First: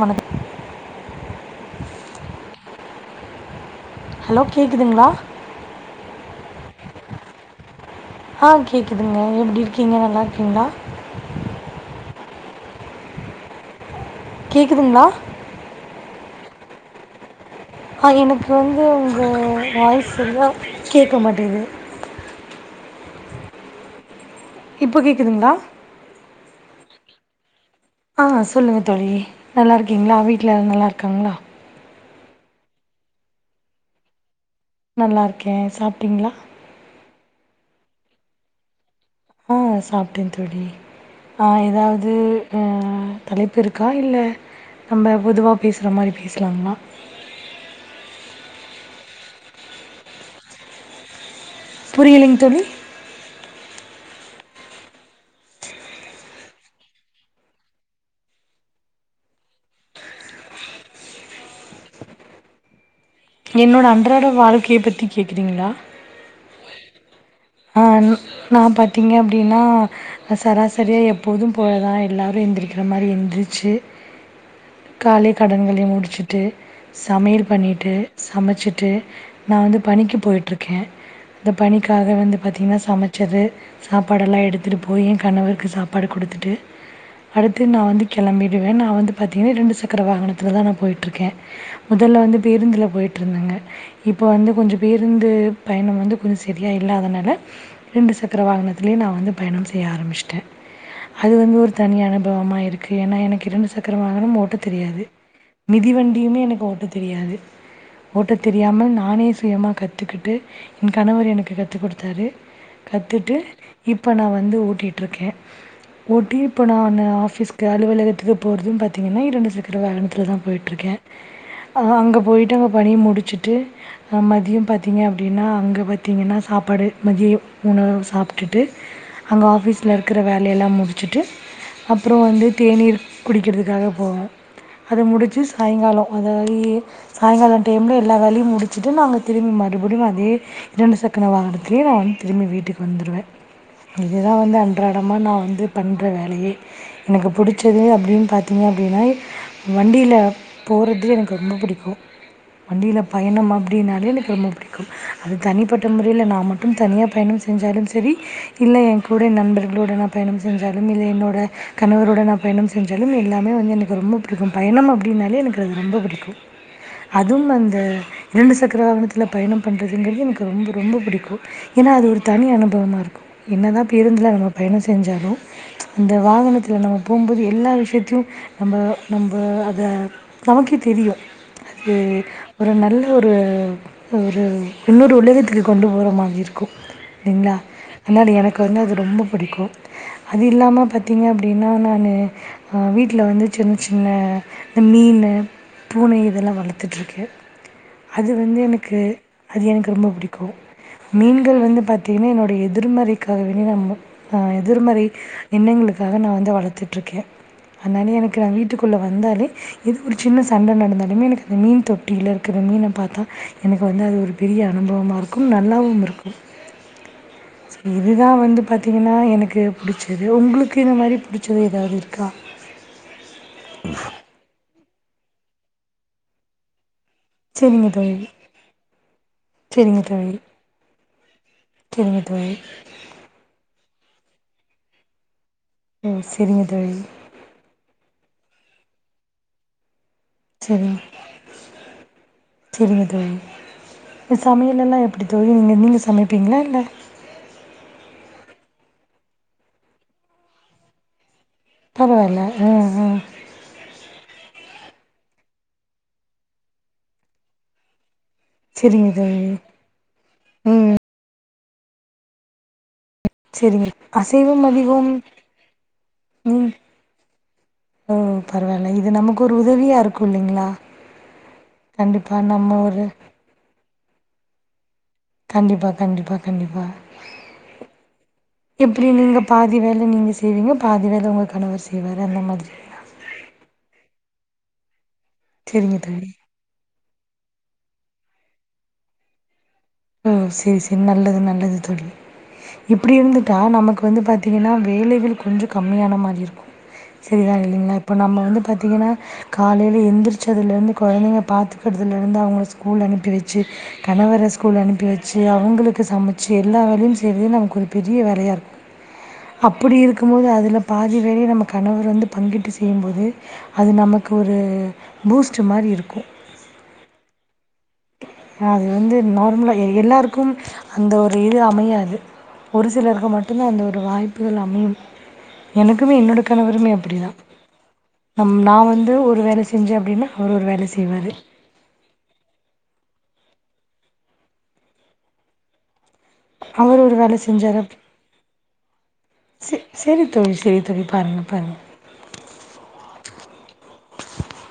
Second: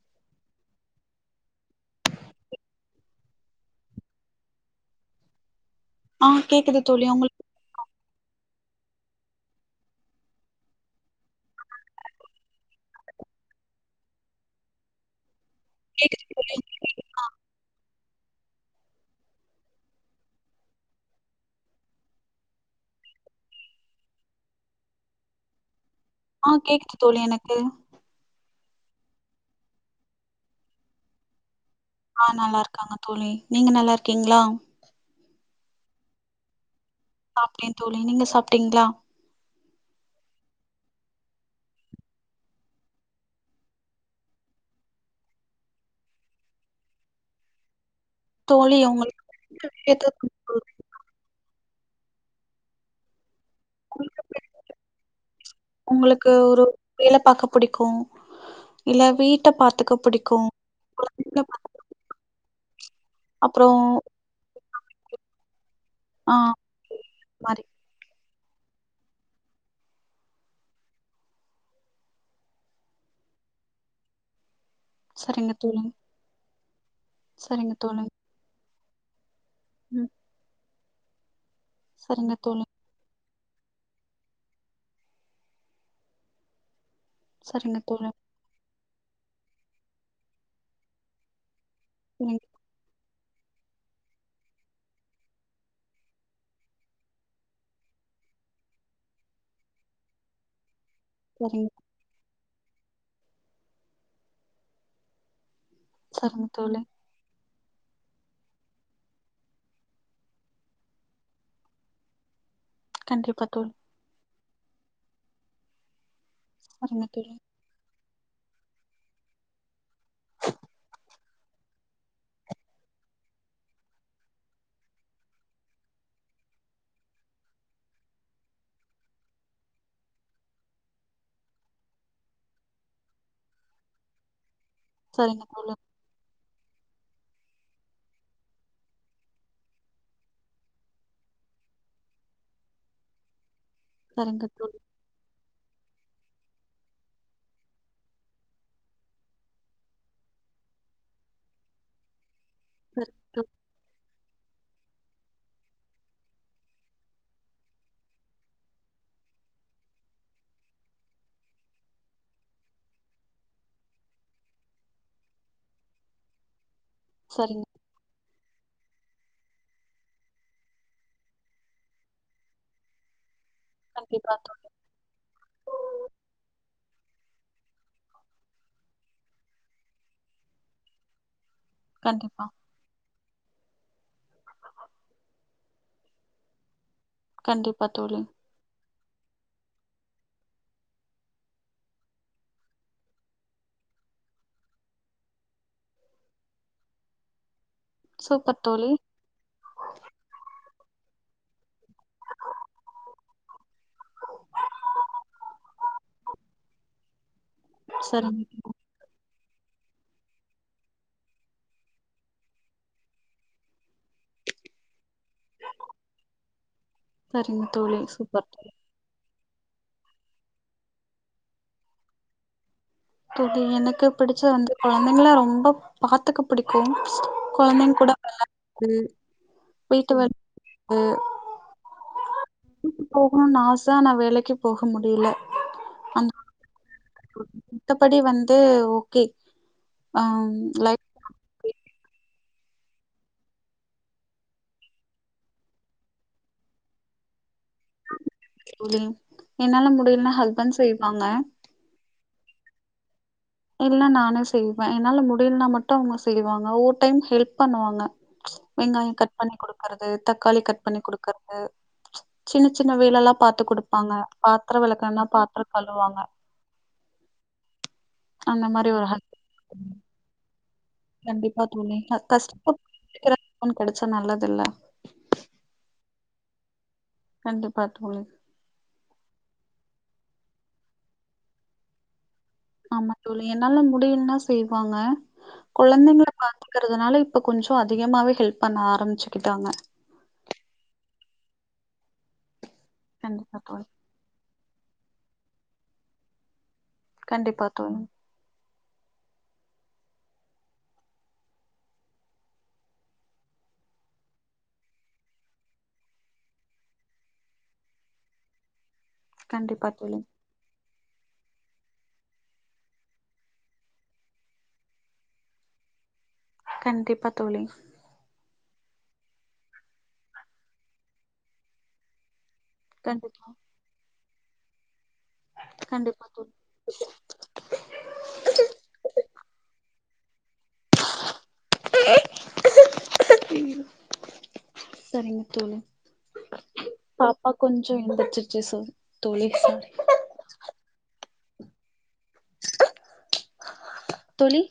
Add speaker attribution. Speaker 1: வணக்க ஹலோ கேக்குதுங்களா
Speaker 2: ஆ கேக்குது தோழி உங்களுக்கு
Speaker 1: ஆ கேட்குதுங்க எப்படி இருக்கீங்க நல்லா இருக்கீங்களா கேக்குதுங்களா
Speaker 2: கேக்குது தோழி அ
Speaker 1: அ எனக்கு வந்து உங்க வாய்ஸ் செறிய கேட்க மாட்டேது இப்போ கேக்குதுங்களா
Speaker 2: ஆஹ் கேக்குது தோழி எனக்கு
Speaker 1: ஆஹ் சொல்லுங்க தோழி நல்லா இருக்கீங்களா வீட்ல நல்லா இருக்காங்களா
Speaker 2: ஆஹ் நல்லா இருக்காங்க தோழி நீங்க நல்லா இருக்கீங்களா
Speaker 1: நல்லா இருக்கே சாப்ட்டிங்களா
Speaker 2: சாப்டே தோழி நீங்க சாப்டீங்களா
Speaker 1: ஆஹ் சாப்டே தோழி ஆஹ் ஏதாவது அஹ் தலைப்பு இருக்கா இல்ல நம்ம பொதுவா பேசுற மாரி பேசலாங்களா
Speaker 2: தோழி உங்களுக்கு [unintelligible]
Speaker 1: புரியலிங் தோழி
Speaker 2: உங்களுக்கு ஒரு வேல பாக்க புடிக்கு இல்ல வீட்ட பாத்துக்க புடிக்கோ கொழந்தைங்கள பாத்துக்க
Speaker 1: என்னோட அன்றாட வாழ்க்கைய பத்தி கேக்குறீங்களா
Speaker 2: ஆ மாரி
Speaker 1: ஆ ன் நா பாத்தீங்க அப்டின்னா சராசரியா எப்போதும் போல தா எல்லாரும் எந்திரக்கிற மாரி எந்திரிச் சு காலை
Speaker 2: சரிங்க தோழி
Speaker 1: கடன்களை முடிச்சுட்டு சமையல்
Speaker 2: சரிங்க
Speaker 1: பண்ணிட்டு
Speaker 2: தோழி
Speaker 1: சமைச்சிட்டு நா வந்து
Speaker 2: ம்
Speaker 1: பணிக்கு போயிட்டுருக்கே அந்த பணிக்காக
Speaker 2: சரிங்க
Speaker 1: வந்து
Speaker 2: தோழி
Speaker 1: பாத்தீங்கன்னா சமச் ச்சது சாப்பாடெல்லா எடுத்துட்டு போயி என் கணவருக்கு சாப்பாடு குடுத்துடு அடுத்து
Speaker 2: சரிங்க
Speaker 1: நா வந்து
Speaker 2: தோழி
Speaker 1: கெளம்பிடுவே நா வந்து பாத்தீங்கன்னா இரண்டு சக்கர வாகனத்துலதா நா போயிட்டு இருக்கே முதல்ல வந்து
Speaker 2: ம்
Speaker 1: பேருந்துல போயிட் ருந்தங்க இப்போ வந்து கொஞ்சோ பேருந்து பயணம் வந்து கொஞ்சோ செரியா இல்லாதனால இரண்டு சக்கர வாகனத்திலயும் நா வந்து பயணம் செய்ய ஆரம்பிச்சிட்டே அது வந்து
Speaker 2: சரிங்க
Speaker 1: ஒரு தனியனுப் பவமா இருக்கு ஏன்னா எனக்கு இரண்டு சக்கர வங்கனம் ஓட்ட தெரியாது மிதிவண்டியுமே
Speaker 2: சரிங்க
Speaker 1: எனக்கு
Speaker 2: தோழி
Speaker 1: ஓட்ட தெரியாது ஓட்ட தெரியாமல் நானே சுயமா கத்துக்கிட்டு என் கணவர் எனக்கு கத்துக் கொடுத் தாரு கத்துட்டு
Speaker 2: கண்டிப்பா தோழி
Speaker 1: இப்போ நான் வந்து ஓடிட்ருக்கே ஓட்டி இப்போ நானு
Speaker 2: சரிங்க தோழி
Speaker 1: ஆஃபீஸ்க்கு அலுவலக து போறதும் பாத்தீங்கன்னா இரண்டு சக்கர வாகனத்துல தா போயிட்டு இருக்கே அங்க போயிட்டு அங்க பணிய முடிச்சுட்டு மதியம் பாத்தீங்க அப்டின்னா அங்க பாத்தீங்கன்னா சாப்பாடு மதியோ உணவு சாப்டுட்டு அங்க ஆஃபீஸ்ல இருக்கிற வேலயெல்லா முடிச்சுட்டு அப்புறோ வந்து தேநீர் குடிக்கிறதுக்காக போவ அது முடிச்சு
Speaker 2: சரிங்க தோழி
Speaker 1: சாயங்காலம் அதாவ சாயங்கால டைம்ல எல்லா வேலயும் முடிச்சுட்டு நாங்க திரும்பி மறுபடியும் அதே இரண்டு சக்கர வாகனத் துலயே நா வந்து திரும்பி வீட்டுக்கு வந்துருவே இதுதா
Speaker 2: சரிங்க
Speaker 1: வந்து
Speaker 2: தோழி
Speaker 1: அன்றாடமா நா வந்து பண்ற வேலயே எனக்கு புடிச்சது அப்டின்னு பாத்தீங்க அப்டின்னா வண்டியில போ போறதே எனக்கு ரொம்ப புடிக்கும் வண்டியில
Speaker 2: சரிங்க
Speaker 1: பயணம்
Speaker 2: தோழி
Speaker 1: அப்டினாலே எனக்கு ரொம்ப புடிக்கும் அது தனிப்பட்ட முறையில நா மட் ம் தனியா பயணம் செஞ்சாலும் சரி இல்ல என் கூட நண்பர்களோட நா பயணம் செஞ்சாலும் இல்ல என்னோட கணவரோட நா பயணம் செஞ்சாலும் எல்லாமே வந்து எனக்கு ரொம்ப புடிக்கும் பயணம் அப்டின்னாலே எனக்கு அது ரொம்ப புடிக்கும் அதுவும்
Speaker 2: சரிங்க
Speaker 1: அந்த இரண்டு சக்கர வாகனத்தில பயணம் பண்ணுறதுங்கிறது எனக்கு ரொம்ப ரொம்ப புடிக்கோ ஏன்னா அது ஒரு தனி அனுபவமா இருக்கோ என்ன தான் பேருந்தில
Speaker 2: கண்டிப்பா
Speaker 1: நம்ம
Speaker 2: தோழி
Speaker 1: பயணம் செஞ்சாலும் அந்த வாகனத்தில் நம்ம போம்போது எல்லா விஷயத்தயும் நம்ம நம்ம அத நமக்கே தெரியும் அது
Speaker 2: கண்டிப்பா
Speaker 1: ஒரு நல்ல ஒரு ஒரு இன்னொரு உலகத்துக்கு கொண்டு போற மாறி இருக்கும் இல்லிங்கா
Speaker 2: கண்டிப்பா தோழி
Speaker 1: முன்னாடி எனக்கு வந்து அது ரொம்ப புடிக்கும் அது இல்லாம பாத்தீங்க அப்டின்னா நானு அஹ் வீட்ல வந்து சின் சின்ன இந்த மீனு பூனை இதெல்லாம் வளர்த்துட்டுருக்கே அது
Speaker 2: சூப்பர்
Speaker 1: வந்து
Speaker 2: தோழி
Speaker 1: எனக்கு அது எனக்கு ரொம்ப புடிக்கும் மீன்கள் வந்து பாத்தீங்கன்னா என்னோடைய எதிர்மறைக்காகவே நம்ம எதிர்மறை எண்ணங்களுக்கு அதுக்காக நா வந்து வளர்த்துட்டு இருக்கே அதனால எனக்கு
Speaker 2: சரிங்க
Speaker 1: நா
Speaker 2: தோழி.
Speaker 1: வீட்டுக்குள்ள வந்தாலே எது ஒரு சின்ன சண்ட நடந்தாலுமே எனக்கு அந்த மீன் தொட்டியில் இருக்கிற மீன பாத்தா எனக்கு வந்து அது ஒரு பெரி ய அனுபவமா இருக்கும் இருக்கு
Speaker 2: சரிங்க
Speaker 1: செ
Speaker 2: தோழி
Speaker 1: இதுதான்
Speaker 2: சூப்பர்
Speaker 1: வந்து
Speaker 2: தோழி
Speaker 1: பாத்தீங்கன்னா எனக் கு பிடிச்சது உங்களுக்கு இந்த மாதிரி பிடிச்சது ஏதாவ்து இருக்கா
Speaker 2: தோழி எனக்கு பிடிச்ச வந்து கொழந்தைங்கள ரொம்ப பாத்துக்கு பிடிக்கும்
Speaker 1: சரிங்க
Speaker 2: கொழந்தைங்க கூட
Speaker 1: தோழி
Speaker 2: விளாடுறது வீட்டு [unintelligible] து
Speaker 1: செரிங்க தோழி
Speaker 2: ஸா நான் வேலைக்கு போக முடியல
Speaker 1: ம்
Speaker 2: அந்த
Speaker 1: செரிங்க தோழி
Speaker 2: மத்தபடி வந்து ஓகே அம் லைஃப்
Speaker 1: செரிங்க தோழி அ சமையல்ல எல்லா எப்படி தோழி நீங்க நீங்க சமைப்பீங்களா இல்ல
Speaker 2: தோழி என்னால முடியலன்னா ஹஸ்பண்ட் செய்வாங்க
Speaker 1: பரவால ம் ம்
Speaker 2: இல்ல நானு செய்வேன் என்னால முடியலனா மட்டும் அவங்க செய்வாங்க ஓர் டைம் ஹெல்ப் பண்ணுவாங்க
Speaker 1: சரிங்க
Speaker 2: வெங்காயம் கட்
Speaker 1: தோழி
Speaker 2: பண்ணி குடுக்குறது தக்காளி கட்
Speaker 1: ம்
Speaker 2: பண்ணி குடுக்குறது சின்ன சின்ன சின்ன வேல எல்லா பாத்து
Speaker 1: சரிங்க
Speaker 2: குடுப்பாங்க
Speaker 1: அசைவம்
Speaker 2: பாத்திர
Speaker 1: அதிகம்
Speaker 2: விளக்களனா பாத்திரம் கழுவாங்க
Speaker 1: ம் ஓ
Speaker 2: அந்த மாரி
Speaker 1: பரவாயில்ல இது
Speaker 2: ஹெல்ப்
Speaker 1: நமக்கு ஒரு உதவியா இருக்கும் இல்லைங்களா
Speaker 2: கண்டிப்பா தோழி க
Speaker 1: கண்டிப்பா நம்ம
Speaker 2: கஷ்டப்
Speaker 1: ஒரு
Speaker 2: [unintelligible] ஹஸ்பண்ட் கிடைச்சா நல்லது இல்ல
Speaker 1: கண்டிப்பா கண்டிப்பா கண்டிப்பா
Speaker 2: கண்டிப்பா தோழி.
Speaker 1: எப்படி நீங்க பாதி வேல நீங்க செ ய்வீங்க பாதி வேல உங்க கணவர் செய்வாரு அந்த மாதி
Speaker 2: ஆமா தோழி என்னால முடியலன்னா செய்வாங்க
Speaker 1: சரிங்க
Speaker 2: கொழந்தைங்கள
Speaker 1: தோழி
Speaker 2: பாத்துக்குறதுனால இப்ப கொஞ்சம் அதிகமாவே ஹெல்ப் பண்ண ஆரம்பிச்சுக்கிட்டாங்க
Speaker 1: ஓ செரி செரி நல்லது நல்லது தோழி இப்டி இருந்துட்டா
Speaker 2: கண்டிப்பா தோழி.
Speaker 1: நமக்கு வந்து பாத் தீங்கனா வேலைகள் கொஞ்சொ கம்மியான மாதிரி இருக்கும் செரிதா
Speaker 2: கண்டிப்பா
Speaker 1: இல்லைங்களா
Speaker 2: தோழி.
Speaker 1: இப்போ நம்ம வந்து பாத்திங்கன்னா காலையில எழந்திரிச்சதுலருந்து கொழந்தைங்க பாத்துக்கறதுலருந்து அவங்கள ஸ்கூல் அனுப்பி வச்சு கணவர ஸ் கூல் அனுப்பி வச்சு அவங்களுக்கு சமைச்சு எல்லா வேலையும் செய்றது நமக்கு ஒரு பெரிய வேலையா இருக்
Speaker 2: கண்டிப்பா
Speaker 1: அப்படி
Speaker 2: தோழி.
Speaker 1: இருக்கும் போது அதுல பாதி வேலை நம்ம கணவர் வந்து பங்கிட்டு செய்யும்போது அது நமக்கு ஒரு பூஸ்ட் மாரி இருக்கு
Speaker 2: கண்டிப்பா தோழி
Speaker 1: அது வந்து நார்ம்லா எ எல்லாருக்கும் அந்த ஒரு இது அமையாது ஒரு சிலருக்கு
Speaker 2: கண்டிப்பா
Speaker 1: மட்டுதா இந்த ஒரு வாய்புகள் அமையும் எனக்குமே
Speaker 2: கண்டிப்பா
Speaker 1: என்னோட
Speaker 2: தோழி
Speaker 1: கணவருமே அப்டிதா நம் நா வந்து ஒரு வேலை செஞ்ச அப்டினா அவரு ஒரு வேலை செய்வாரு
Speaker 2: சரிங்க தோழி
Speaker 1: உஹ [unintelligible] அவர் ஒரு வேல
Speaker 2: பாப்பா
Speaker 1: செஞ்சாரு
Speaker 2: கொஞ்சோ எந்திரிச்சிருச்சு சோ தோழி
Speaker 1: சே
Speaker 2: சாரி
Speaker 1: சேரி தோழி சேரி தோழி பாருங்க பாருங்க
Speaker 2: தோழி